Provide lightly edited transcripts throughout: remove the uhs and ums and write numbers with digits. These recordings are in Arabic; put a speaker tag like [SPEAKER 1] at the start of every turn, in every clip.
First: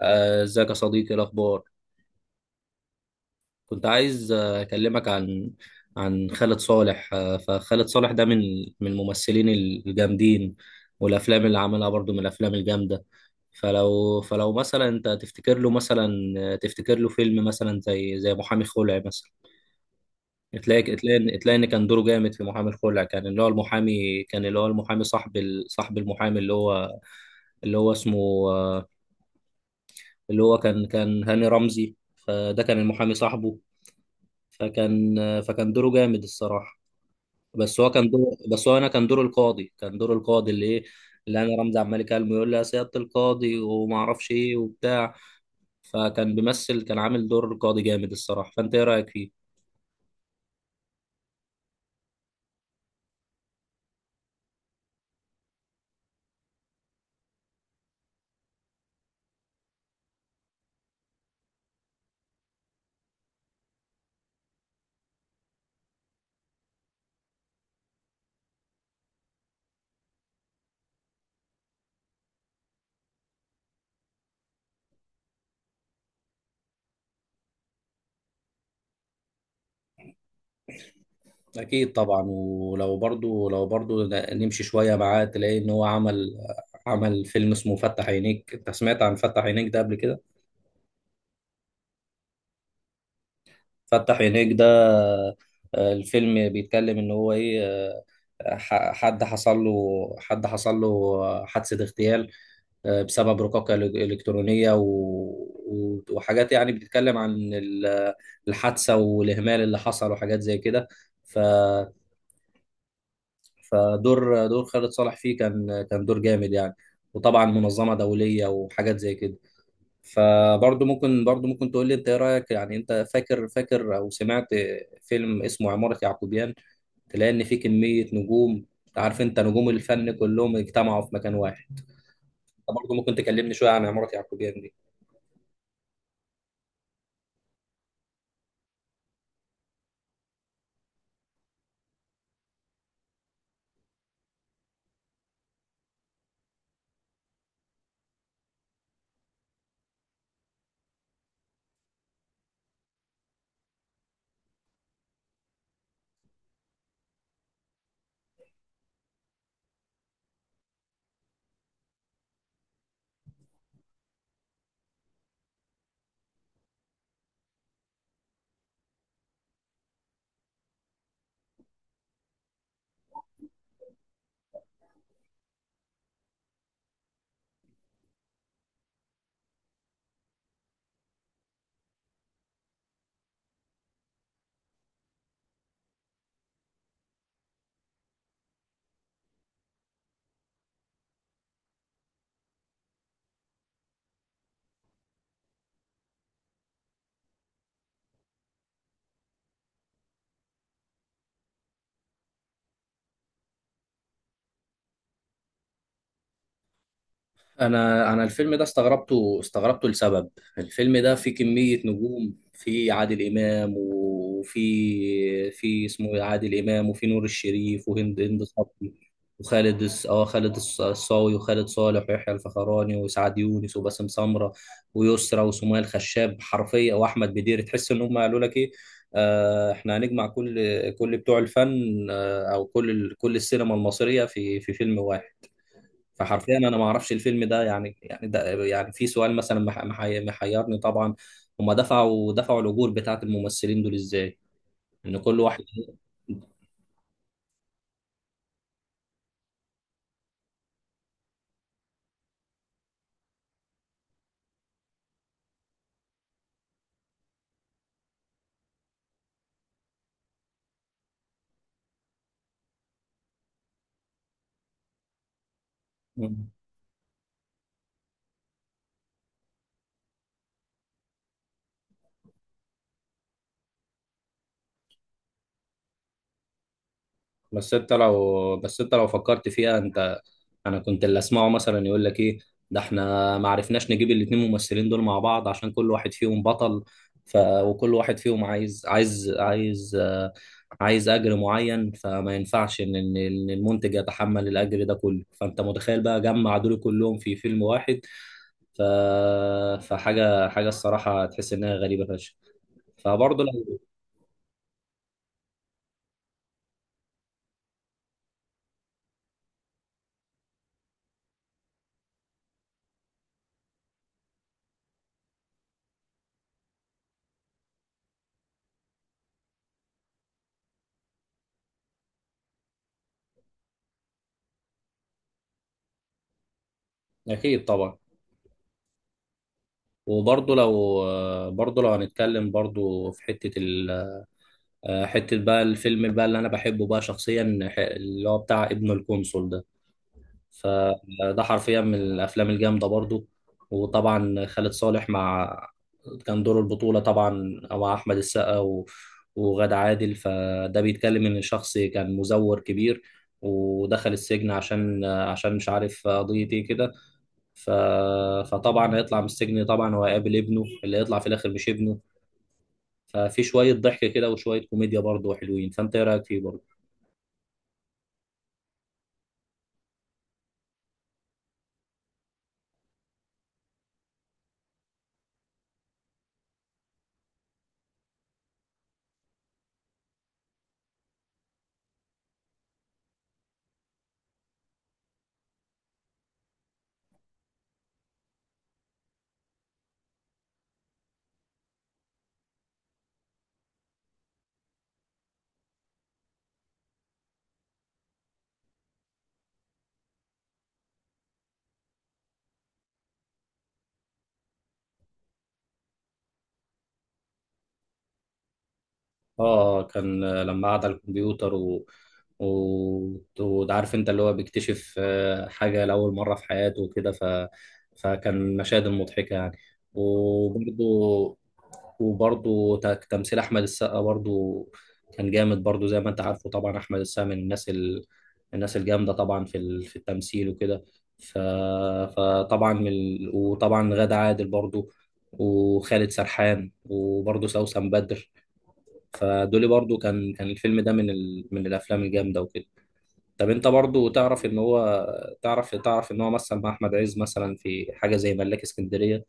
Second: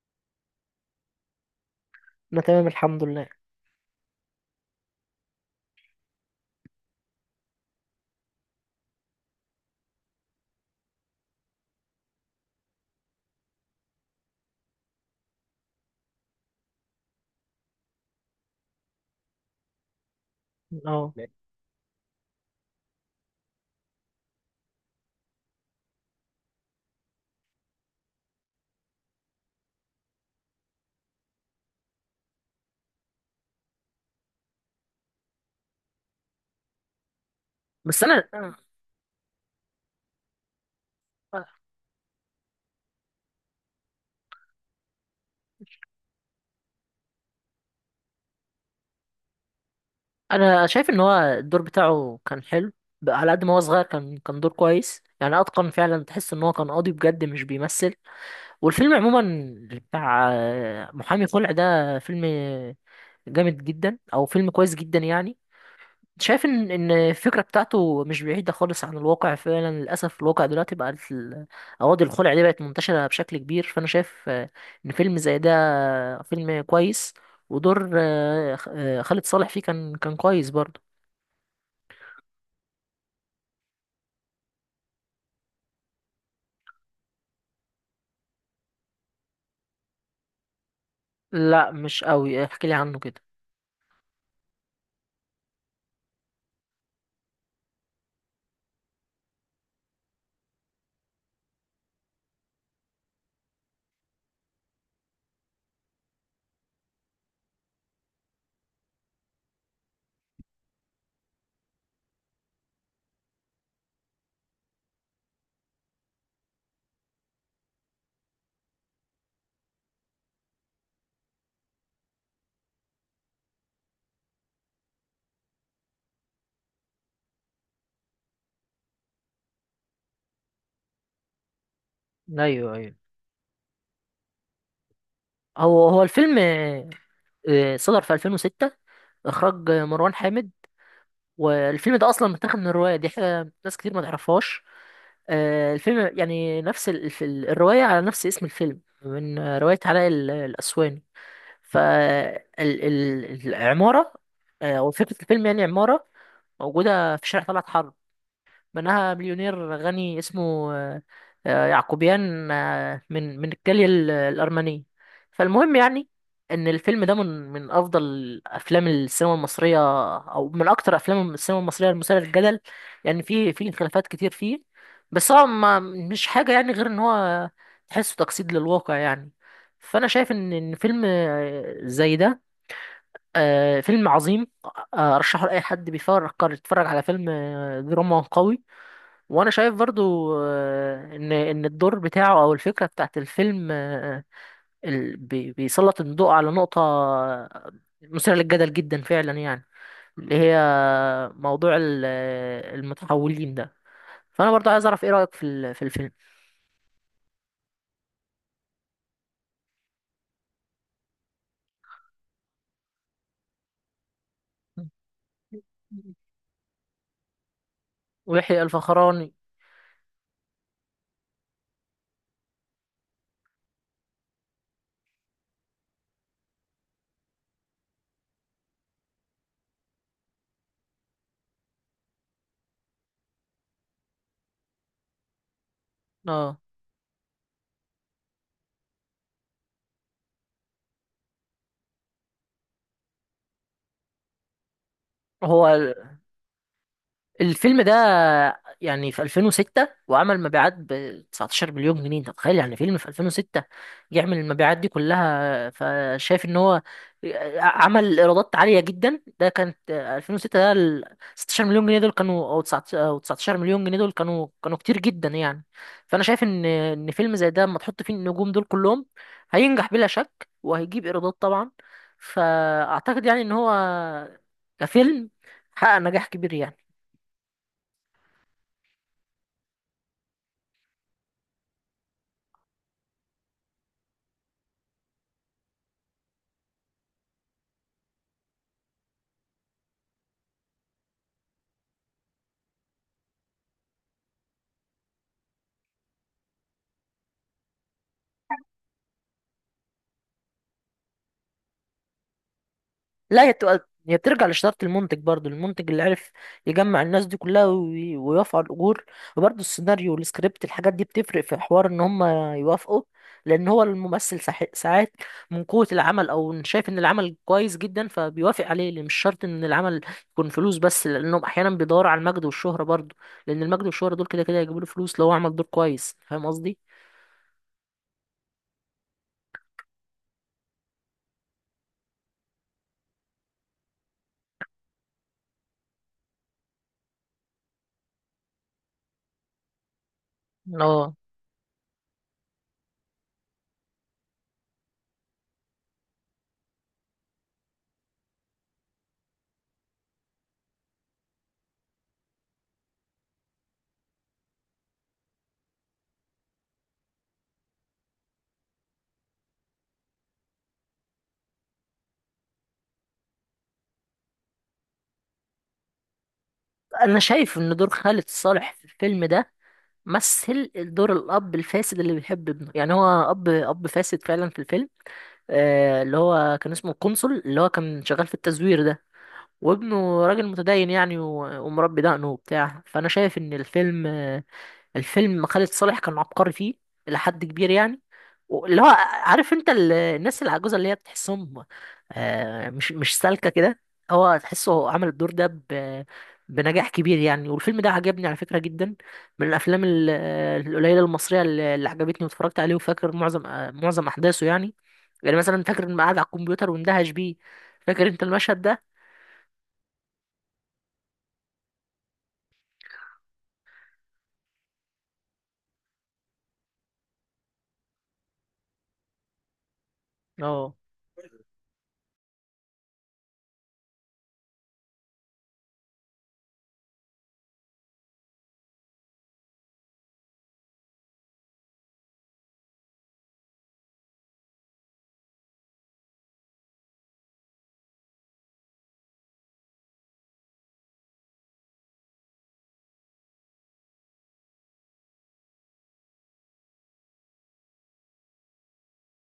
[SPEAKER 1] ازيك يا صديقي؟ إيه الاخبار؟
[SPEAKER 2] انا تمام الحمد لله.
[SPEAKER 1] كنت عايز اكلمك عن خالد صالح، فخالد صالح ده من الممثلين الجامدين، والافلام اللي عملها برضو من الافلام الجامده. فلو مثلا انت تفتكر له مثلا، تفتكر له فيلم مثلا زي محامي خلع مثلا. تلاقي
[SPEAKER 2] اه لا.
[SPEAKER 1] تلاقي تلاقي ان كان دوره جامد في محامي الخلع، كان اللي هو المحامي صاحب صاحب المحامي، اللي هو اسمه آه، اللي هو كان هاني رمزي. فده كان المحامي صاحبه، فكان فكان دوره جامد الصراحه.
[SPEAKER 2] بس انا
[SPEAKER 1] بس هو انا كان دور القاضي اللي ايه، اللي انا رمزي عمال يكلمه يقول لي يا سياده القاضي وما اعرفش ايه وبتاع. فكان بيمثل، كان عامل دور قاضي جامد الصراحه. فانت ايه رايك فيه؟
[SPEAKER 2] انا شايف ان هو الدور بتاعه كان حلو، بقى على قد ما هو صغير كان دور كويس، يعني اتقن فعلا، تحس ان هو كان قاضي بجد مش بيمثل. والفيلم عموما بتاع محامي خلع ده فيلم جامد جدا، او فيلم كويس جدا يعني. شايف ان الفكره بتاعته مش بعيده خالص عن الواقع، فعلا للاسف الواقع دلوقتي بقى ال- قواضي الخلع دي بقت منتشره بشكل كبير، فانا شايف ان فيلم زي ده فيلم كويس، ودور خالد صالح فيه كان كويس برضه.
[SPEAKER 1] اكيد طبعا. ولو برضو نمشي شويه معاه، تلاقي ان هو عمل فيلم اسمه فتح عينيك. انت سمعت عن فتح عينيك ده قبل كده؟
[SPEAKER 2] لا، مش قوي، احكي لي عنه كده.
[SPEAKER 1] فتح عينيك ده، الفيلم بيتكلم ان هو ايه، حد حصل له حادثة اغتيال، بسبب رقاقة إلكترونية وحاجات يعني بتتكلم عن الحادثة والإهمال اللي حصل وحاجات زي كده. ف... فدور خالد صالح فيه كان دور جامد يعني، وطبعا منظمة دولية وحاجات زي كده. فبرضه ممكن تقول لي انت ايه رأيك يعني، انت فاكر او سمعت فيلم اسمه عمارة يعقوبيان؟ تلاقي ان في كميه نجوم، عارف انت، نجوم الفن كلهم اجتمعوا في مكان واحد.
[SPEAKER 2] ايوه
[SPEAKER 1] انت
[SPEAKER 2] ايوه،
[SPEAKER 1] برضه ممكن تكلمني شويه عن عماره يعقوبيان دي؟
[SPEAKER 2] هو الفيلم صدر في 2006، اخراج مروان حامد. والفيلم ده اصلا متاخد من الروايه دي، حاجه ناس كتير ما تعرفهاش. الفيلم يعني نفس ال- الف- الروايه على نفس اسم الفيلم، من روايه علاء ال- الاسواني. فالعماره او فكره الفيلم يعني عماره موجوده في شارع طلعت حرب، بناها مليونير غني اسمه يعقوبيان، من الجالية ال- الأرمنية. فالمهم يعني إن الفيلم ده من أفضل أفلام السينما المصرية، أو من أكتر أفلام السينما المصرية المثيرة للجدل، يعني في خلافات كتير فيه، بس هو ما مش حاجة يعني غير إن هو تحسه تجسيد للواقع يعني. فأنا شايف إن فيلم زي ده فيلم عظيم، أرشحه لأي حد بيفكر يتفرج على فيلم دراما قوي. وانا شايف برضو ان الدور بتاعه او الفكره بتاعت الفيلم ال- بي- بيسلط الضوء على نقطه مثيره للجدل جدا فعلا، يعني اللي هي موضوع ال- المتحولين ده. فانا برضو عايز اعرف ايه رايك في ال- في الفيلم.
[SPEAKER 1] انا الفيلم ده استغربته لسبب. الفيلم ده فيه كمية نجوم، في عادل امام، وفي اسمه إيه؟ عادل امام، وفي نور الشريف، وهند هند
[SPEAKER 2] ويحيى
[SPEAKER 1] صبري،
[SPEAKER 2] الفخراني.
[SPEAKER 1] وخالد الص- اه خالد الص- الصاوي، وخالد صالح، ويحيى الفخراني، وسعد يونس، وباسم سمرة، ويسرى، وسمية الخشاب، حرفيا، واحمد بدير. تحس ان هم قالوا لك ايه؟ احنا هنجمع كل بتوع الفن، او كل السينما المصرية في فيلم واحد. فحرفيا
[SPEAKER 2] اه،
[SPEAKER 1] انا ما اعرفش الفيلم ده يعني، ده يعني في سؤال مثلا محيرني طبعا. هما دفعوا الاجور بتاعت الممثلين دول ازاي؟ ان كل واحد.
[SPEAKER 2] هو الفيلم ده يعني في 2006 وعمل مبيعات ب 19 مليون جنيه، انت متخيل يعني فيلم في 2006 يعمل المبيعات دي كلها؟ فشايف ان هو عمل ايرادات عاليه جدا، ده كانت 2006، ده ال 16 مليون جنيه دول كانوا، او 19 أو 19 مليون جنيه دول، كانوا كتير جدا يعني. فانا شايف ان فيلم زي ده اما تحط فيه النجوم دول كلهم هينجح بلا شك، وهيجيب ايرادات طبعا، فاعتقد يعني ان هو كفيلم حقق نجاح كبير يعني.
[SPEAKER 1] بس انت لو فكرت فيها انت، انا كنت اللي اسمعه مثلا يقول لك ايه: ده احنا ما عرفناش نجيب الاتنين ممثلين دول مع بعض عشان كل واحد فيهم بطل. وكل واحد فيهم عايز اجر معين، فما ينفعش ان ان إن المنتج يتحمل الاجر ده كله. فانت متخيل بقى جمع دول كلهم في فيلم واحد؟ ف... فحاجه الصراحه تحس انها غريبه فشخ.
[SPEAKER 2] لا،
[SPEAKER 1] فبرضه
[SPEAKER 2] هي
[SPEAKER 1] لو.
[SPEAKER 2] بتبقى هي بترجع لشطارة المنتج، برضو المنتج اللي عرف يجمع الناس دي كلها وي- ويوافقوا على الأجور، وبرضو السيناريو والسكريبت الحاجات دي بتفرق في حوار إن هم يوافقوا، لأن هو الممثل ساح- ساعات من قوة العمل أو إن شايف إن العمل كويس جدا فبيوافق عليه، لأن مش شرط إن العمل يكون فلوس بس، لأنهم أحيانا بيدوروا على المجد والشهرة برضو، لأن المجد والشهرة دول كده كده هيجيبوا له فلوس لو هو عمل دور كويس، فاهم قصدي؟
[SPEAKER 1] اكيد طبعا. وبرضه لو هنتكلم برضه في حتة بقى الفيلم بقى اللي أنا بحبه بقى شخصيا، اللي هو بتاع ابن القنصل ده،
[SPEAKER 2] اه،
[SPEAKER 1] فده حرفيا من الأفلام الجامدة برضه. وطبعا خالد صالح، كان دور البطولة طبعا مع أحمد السقا وغادة عادل. فده بيتكلم إن شخص كان مزور كبير ودخل السجن عشان مش عارف قضية إيه كده. ف... فطبعا هيطلع من السجن، طبعا هو هيقابل ابنه اللي هيطلع في الاخر مش ابنه. ففي شويه ضحك كده وشويه كوميديا برضه حلوين. فانت ايه رايك فيه برضه؟
[SPEAKER 2] انا شايف ان دور خالد صالح في الفيلم ده مثل دور الاب الفاسد اللي بيحب ابنه، يعني هو اب فاسد فعلا في الفيلم. آه اللي هو كان اسمه القنصل، اللي هو كان شغال في التزوير ده، وابنه راجل متدين يعني و- ومربي دقنه وبتاع. فانا شايف ان الفيلم خالد صالح كان عبقري فيه الى حد كبير يعني، اللي هو عارف انت ال- الناس العجوزه اللي هي بتحسهم مش سالكه كده. هو تحسه هو عمل الدور ده ب- بنجاح كبير يعني، والفيلم ده عجبني على فكره جدا، من الافلام ال- القليله المصريه اللي عجبتني واتفرجت عليه، وفاكر معظم احداثه يعني، يعني مثلا فاكر اني قاعد على الكمبيوتر واندهش بيه، فاكر انت المشهد ده؟
[SPEAKER 1] اه، كان، لما قعد على الكمبيوتر وعارف انت، اللي هو بيكتشف حاجة لأول مرة في حياته وكده. فكان مشاهد مضحكة يعني.
[SPEAKER 2] اه،
[SPEAKER 1] وبرضه وبرضه تمثيل أحمد السقا برضه كان جامد برضه زي ما أنت عارفه. طبعا أحمد السقا من الناس الناس الجامدة طبعا في في التمثيل وكده. ف... فطبعا من ال... وطبعا غادة عادل برضه، وخالد سرحان، وبرضه سوسن بدر. فدولي برضو كان الفيلم ده من من الافلام الجامده وكده. طب انت برضو تعرف ان هو مثل مع احمد عز مثلا في حاجه زي ملاك اسكندريه؟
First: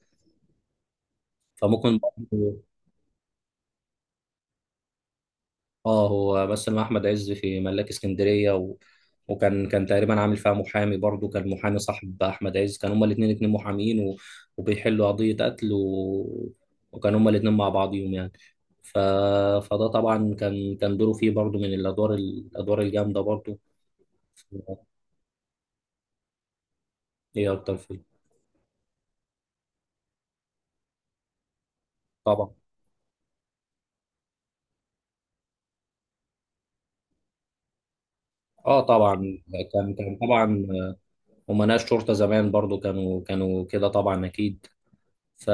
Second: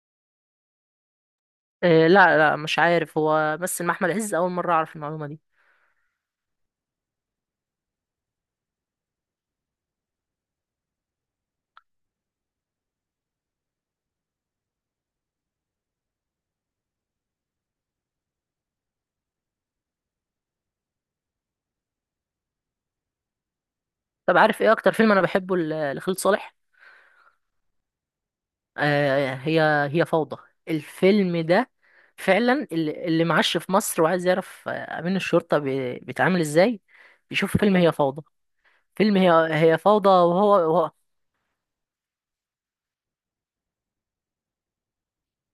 [SPEAKER 1] فممكن
[SPEAKER 2] إيه، لا لا
[SPEAKER 1] برضو.
[SPEAKER 2] مش عارف، هو بس مع احمد عز اول مره اعرف المعلومه دي.
[SPEAKER 1] اه، هو مثل مع احمد عز في ملاك اسكندريه وكان تقريبا عامل فيها محامي برضو، كان محامي صاحب احمد عز، كان هما الاثنين اتنين محامين وبيحلوا قضيه قتل وكان هما الاثنين مع بعضيهم يعني. ف... فده طبعا كان دوره فيه برضو من الادوار الجامده برضو.
[SPEAKER 2] طب، عارف ايه اكتر فيلم انا بحبه ل- لخالد صالح؟
[SPEAKER 1] ايه اكتر فيلم؟
[SPEAKER 2] آه هي هي فوضى، الفيلم ده
[SPEAKER 1] طبعا،
[SPEAKER 2] فعلا، اللي معاش في مصر وعايز يعرف امين الشرطه بي- بيتعامل ازاي بيشوف فيلم هي فوضى.
[SPEAKER 1] اه
[SPEAKER 2] فيلم هي
[SPEAKER 1] طبعا.
[SPEAKER 2] هي
[SPEAKER 1] كان
[SPEAKER 2] فوضى،
[SPEAKER 1] كان
[SPEAKER 2] وهو,
[SPEAKER 1] طبعا
[SPEAKER 2] وهو
[SPEAKER 1] امناء شرطه زمان برضو كانوا كده طبعا اكيد. ف...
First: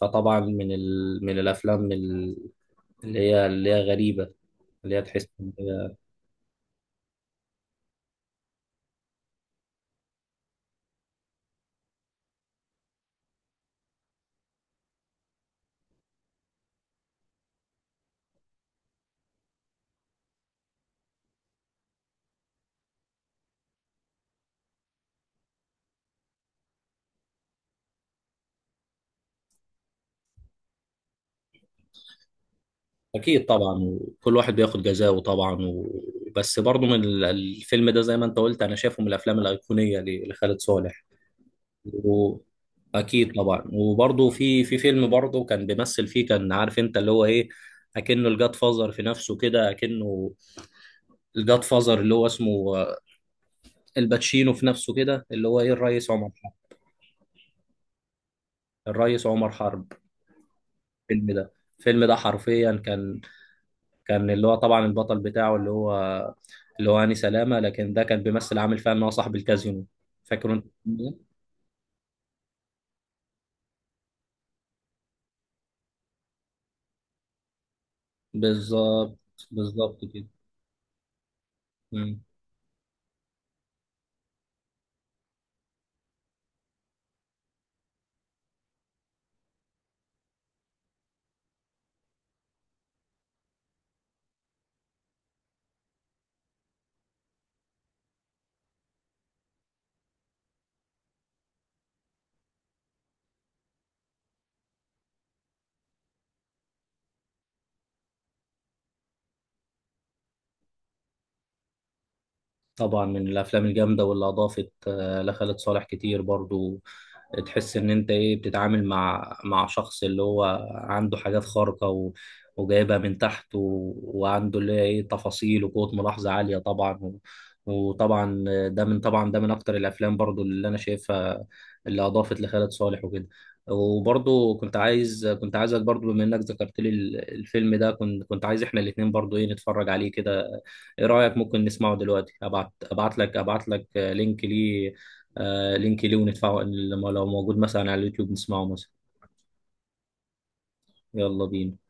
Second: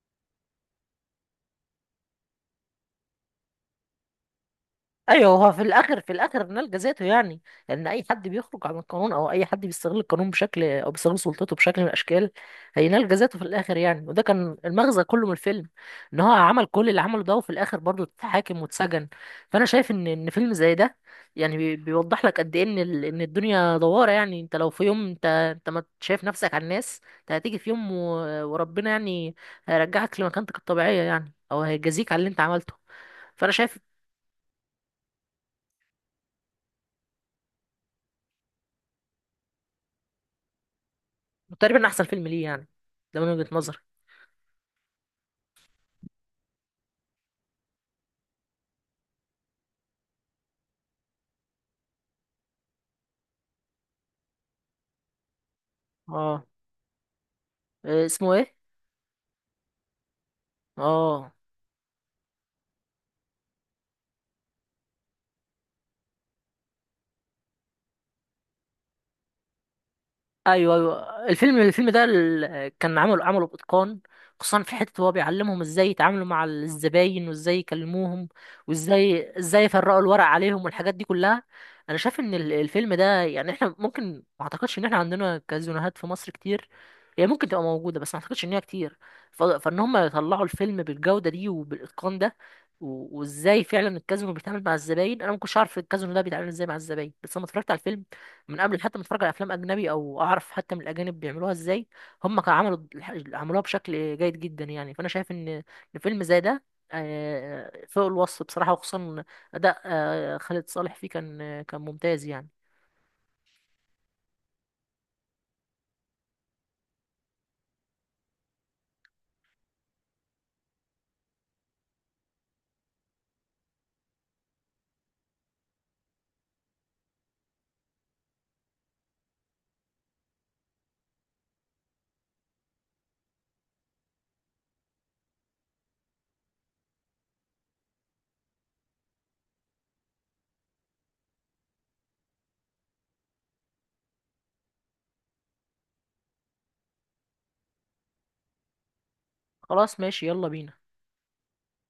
[SPEAKER 1] فطبعا من من الافلام اللي هي غريبه، اللي هي تحس
[SPEAKER 2] ايوه، هو
[SPEAKER 1] إن
[SPEAKER 2] في
[SPEAKER 1] هي-
[SPEAKER 2] الاخر في الاخر نلجا ذاته يعني، لان اي حد بيخرج عن القانون او اي حد بيستغل القانون بشكل، او بيستغل سلطته بشكل من الاشكال، هينلجا ذاته في الاخر يعني، وده كان المغزى كله من الفيلم، ان هو عمل كل اللي عمله ده وفي الاخر برضه اتحاكم واتسجن. فانا شايف ان فيلم زي ده يعني بي- بيوضح لك قد ايه ان ال- ان الدنيا دواره يعني، انت لو في يوم انت ما شايف نفسك على الناس، انت هتيجي في يوم و- وربنا يعني هيرجعك لمكانتك الطبيعيه يعني، او هيجازيك على اللي انت عملته.
[SPEAKER 1] اكيد
[SPEAKER 2] فانا شايف
[SPEAKER 1] طبعا. وكل واحد بياخد جزاؤه طبعا و. بس برضو من الفيلم ده زي ما انت قلت، انا شايفه من الافلام الايقونيه لخالد صالح.
[SPEAKER 2] تقريبا احسن فيلم ليه يعني، ده من
[SPEAKER 1] واكيد
[SPEAKER 2] وجهة
[SPEAKER 1] طبعا.
[SPEAKER 2] نظري.
[SPEAKER 1] وبرضه في فيلم برضه كان بيمثل فيه، كان عارف انت اللي هو ايه؟ اكنه الجاد فازر في نفسه كده، اكنه الجاد فازر اللي هو اسمه الباتشينو في نفسه كده، اللي هو ايه؟ الريس عمر
[SPEAKER 2] اه،
[SPEAKER 1] حرب.
[SPEAKER 2] إيه اسمه ايه؟
[SPEAKER 1] الريس عمر حرب. الفيلم
[SPEAKER 2] اه،
[SPEAKER 1] ده الفيلم ده حرفيا كان اللي هو طبعا البطل بتاعه اللي هو هاني سلامة، لكن ده كان بيمثل عامل فيها ان هو صاحب الكازينو. فاكر انت
[SPEAKER 2] ايوه
[SPEAKER 1] الفيلم ده؟
[SPEAKER 2] ايوه، الفيلم ده ال- كان عمله باتقان، خصوصا في حته هو بيعلمهم ازاي يتعاملوا مع الزباين وازاي يكلموهم،
[SPEAKER 1] بالظبط.
[SPEAKER 2] وازاي يفرقوا
[SPEAKER 1] بالظبط
[SPEAKER 2] الورق
[SPEAKER 1] كده.
[SPEAKER 2] عليهم والحاجات دي كلها. انا شايف ان ال- الفيلم ده يعني احنا ممكن ما اعتقدش ان احنا عندنا كازينوهات في مصر كتير، هي ممكن تبقى موجوده بس ما اعتقدش ان هي كتير، ف- فان هم يطلعوا الفيلم بالجوده دي وبالاتقان ده، و- وازاي فعلا الكازينو بيتعامل مع الزباين، انا ما كنتش عارف الكازينو ده بيتعامل ازاي مع الزباين بس لما اتفرجت على الفيلم من قبل حتى ما اتفرج على افلام اجنبي او اعرف حتى من الاجانب بيعملوها ازاي، هم كانوا عملوا الح- عملوها بشكل جيد جدا يعني. فانا شايف ان فيلم زي ده فوق الوصف بصراحة، وخصوصا اداء خالد صالح فيه كان ممتاز يعني.
[SPEAKER 1] طبعا من الافلام الجامده واللي اضافت لخالد صالح كتير برضو. تحس ان انت ايه بتتعامل مع شخص اللي هو عنده حاجات خارقة وجايبها من تحت وعنده اللي هي ايه تفاصيل وقوة ملاحظة عالية طبعا وطبعا ده من طبعا ده من اكتر الافلام برضو اللي انا شايفها اللي اضافت لخالد صالح وكده. وبرضو كنت عايزك برضو، بما انك ذكرت لي الفيلم ده، كنت عايز احنا الاتنين برضو ايه نتفرج عليه كده. ايه رأيك؟ ممكن نسمعه دلوقتي؟ ابعت لك لينك ليه. لينك ليه وندفعه، لما لو موجود مثلا على اليوتيوب نسمعه مثلا.
[SPEAKER 2] خلاص، ماشي، يلا بينا.
[SPEAKER 1] يلا بينا.